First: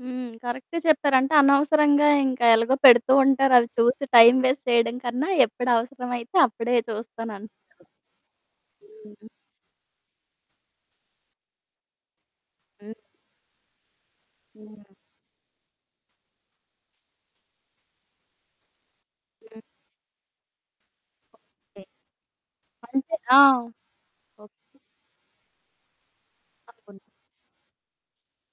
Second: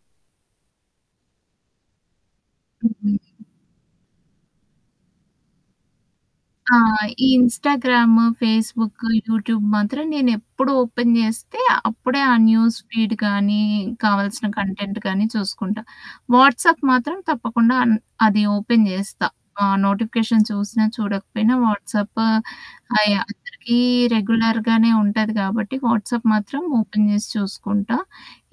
హ్మ్. కరెక్టే చెప్పారు. అంటే అనవసరంగా ఇంకా ఎలాగో పెడుతూ హ్మ్. ఉంటారు. అవి చూసి టైమ్ వేస్ట్ చేయడం కన్నా ఎప్పుడవసరమైతే ఆ! అప్పుడే ఈ చూస్తానంటారు. Instagram, Facebook, hmm. యూట్యూబ్ మాత్రం నేను ఎప్పుడు ఓపెన్ జేస్తే అప్పుడే ఆ హ్మ్. న్యూస్‌ఫీడ్ గాని కావాల్సిన హ్మ్. కంటెంట్‌ గాని చూసుకుంటా. వాట్సాప్ మాత్రం తప్పకుండా అన్ అది ఓపెన్ జేస్తా. హ్మ్. ఆ నోటిఫికేషన్ చూసినా చూడకపోయినా ఓకే. వాట్సాప్ అయి అంటే ఆ! అందరికి ఓకే. రెగ్యులర్‌గానే ఉంటది కాబట్టి వాట్సాప్ మాత్రం అవును. ఓపెన్ చేసి చూసుకుంటా.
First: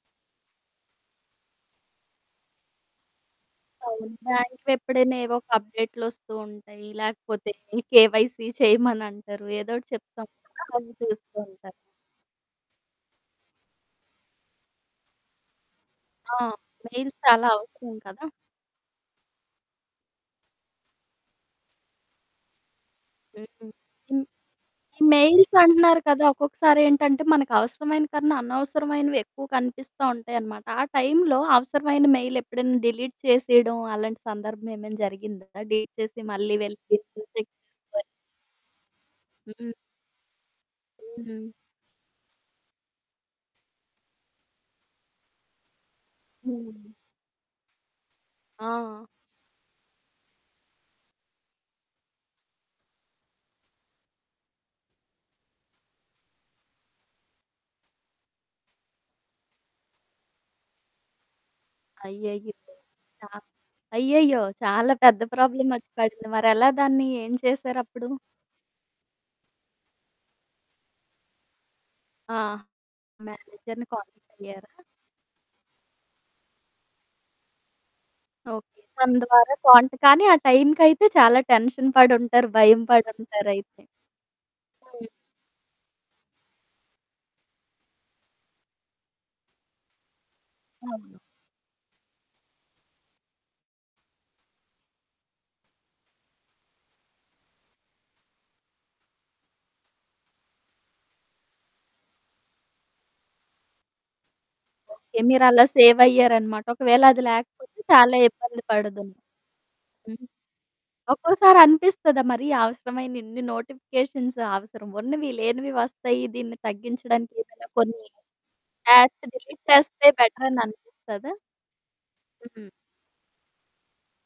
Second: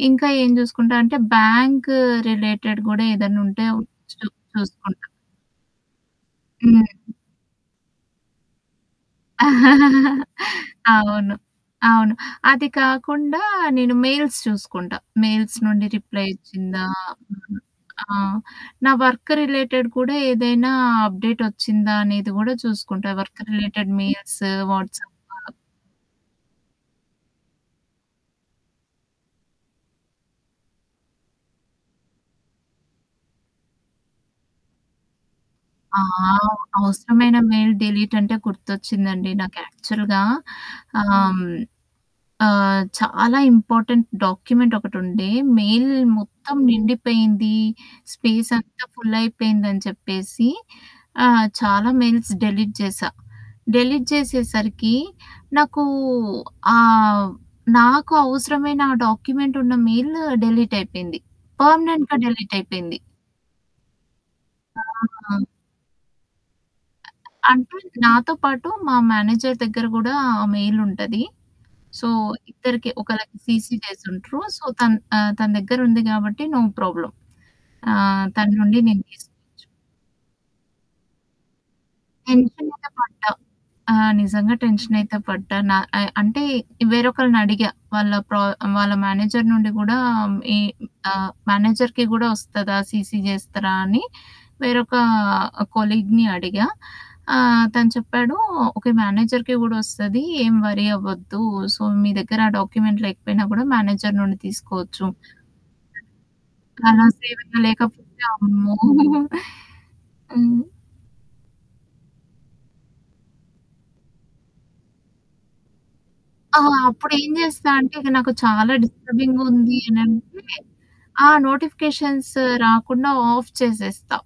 ఇంకా ఏం జూసుకుంటా అంటే బ్యాంక్ రిలేటెడ్ గూడా ఏదన్నుంటే అవును. చూ చూసుకుంటా. బ్యాంక్‌వెప్పుడైనా ఏవో ఒక అప్‌డేట్‌ లోస్తూ ఉంటాయి. హ్మ్. లేకపోతే కేవైసీ చేయమనంటారు. ఏదో ఒకటి చెప్తాం అవి అవును. చూస్తూ ఉంటారు. అవును. అది కాకుండా నేను మెయిల్స్ చూసుకుంటా. మెయిల్స్ నుండి రిప్లై ఆ! వచ్చిందా మెయిల్స్ చాలా హ్మ్. అవసరం ఆ! కదా! నా వర్క్ రిలేటెడ్ కూడా ఏదైనా అప్‌డేట్ ఒచ్చిందా అనేది గూడా చూసుకుంటా. వర్క్ హ్. రిలేటెడ్ హ్మ్. మెయిల్స్, ఈ వాట్సాప్. మెయిల్స్ అంటున్నారు కదా! ఒక్కొక్కసారి ఏంటంటే మనకవసరమైన కన్నా అనవసరమైనవి ఎక్కువ కనిపిస్తా ఉంటాయనమాట. ఆ టైం‌లో అవసరమైన మెయిల్ ఎప్పుడైనా డిలీట్ చేసేయడం అలాంటి సందర్భం ఏమైనా జరిగిందా? డిలీట్ ఆ! చేసి మళ్ళీ వెళ్ళి ఫిజికల్ అవసరమైన చెక్ మెయిల్ చేయాలి. డిలీట్ అంటే గుర్తొచ్చిందండి. నాకు హ్మ్. యాక్చువల్‌గా ఆహ్, హ్మ్. ఆహ్, చాలా ఇంపార్టెంట్ డాక్యుమెంట్ ఒకటి ఉండే. మెయిల్ మొత్తం హ్మ్. నిండిపోయింది. స్పేస్ అంతా ఆ! ఫుల్లయిపోయిందని చెప్పేసి ఆహ్, చాలా మెయిల్స్ డిలీట్ జేశా. డిలీట్ జేసేసరికి నాకు, ఆహ్, నాకు అవసరమైన ఆ డాక్యుమెంట్ ఉన్న మెయిల్ డిలీట్ అయిపోయింది. పర్మనెంట్‌గా అయ్యయ్యో! డిలీటయిపోయింది. చా అయ్యయ్యో! చాలా పెద్ద ఆ! ప్రాబ్లమ్ ఒచ్చి పడింది. మరెలా దాన్ని ఏం అంటే చేశారప్పుడు? నాతో పాటు మా మేనేజర్ దెగ్గర గూడా ఆ మెయిల్ ఉంటది. సో ఆ! ఇద్దరికి ఒకళకి సీసీ మేనేజర్‌ని కాంటాక్ట్ జేసుంట్రు. సో అయ్యారా? తన్ ఆహ్, తన దెగ్గర ఉంది గాబట్టి నో ప్రాబ్లమ్. ఆహ్, తన ఓకే. నుండి నేను తన ద్వారా తీసుకోవచ్చు. క్వాంట్ కానీ ఆ టైం‌కైతె చాలా టెన్షన్ పడుంటారు. టెన్షన్ భయం అయితే పడి పడ్డా. ఉంటారైతే. ఆ! నిజంగా టెన్షన్ హ్మ్. అయితే పడ్డా. న అ అంటే వేరొకళ్ళని అడిగా. వాళ్ళ ప్రా వాళ్ళ మేనేజర్ నుండి గూడా ఈ అవును. ఆహ్, మేనేజర్‌కి గూడా ఒస్తదా? సీసీ జేస్తరా? అని వేరొక కొలీగ్‌ని అడిగా. ఆహ్, తను చెప్పాడు ఓకే మేనేజర్‌కి గూడా ఒస్తది. ఏం వరీ అవ్వద్దు. సో మీ దగ్గర డాక్యుమెంట్ లేకపోయినా కూడా మేనేజర్ నుండి తీసుకోవచ్చు. ఓకే. మీరలా సేవ్ అయ్యారనమాట. ఒకవేళ అలా అది సేవింగ్ లేకపోతే లేకపోతే చాలా ఇబ్బంది అమ్మో! పడుదును. హ్మ్. హ్మ్. ఒక్కోసారి అనిపిస్తదా? మరి అవసరమైన ఇన్ని నోటిఫికేషన్స్ అవసరం. ఉన్నవి లేనివి వస్తాయి దీన్ని ఆహా! అప్పుడేం తగ్గించడానికి ఏమైనా జేస్తా అంటే కొన్ని ఇక నాకు చాలా యాప్స్ డిస్టర్బింగ్ డిలీట్ ఉంది చేస్తే అనంటే బెటరని ఆ! అనిపిస్తదా? నోటిఫికేషన్స్ హ్మ్. రాకుండా ఆఫ్ చేసేస్తా.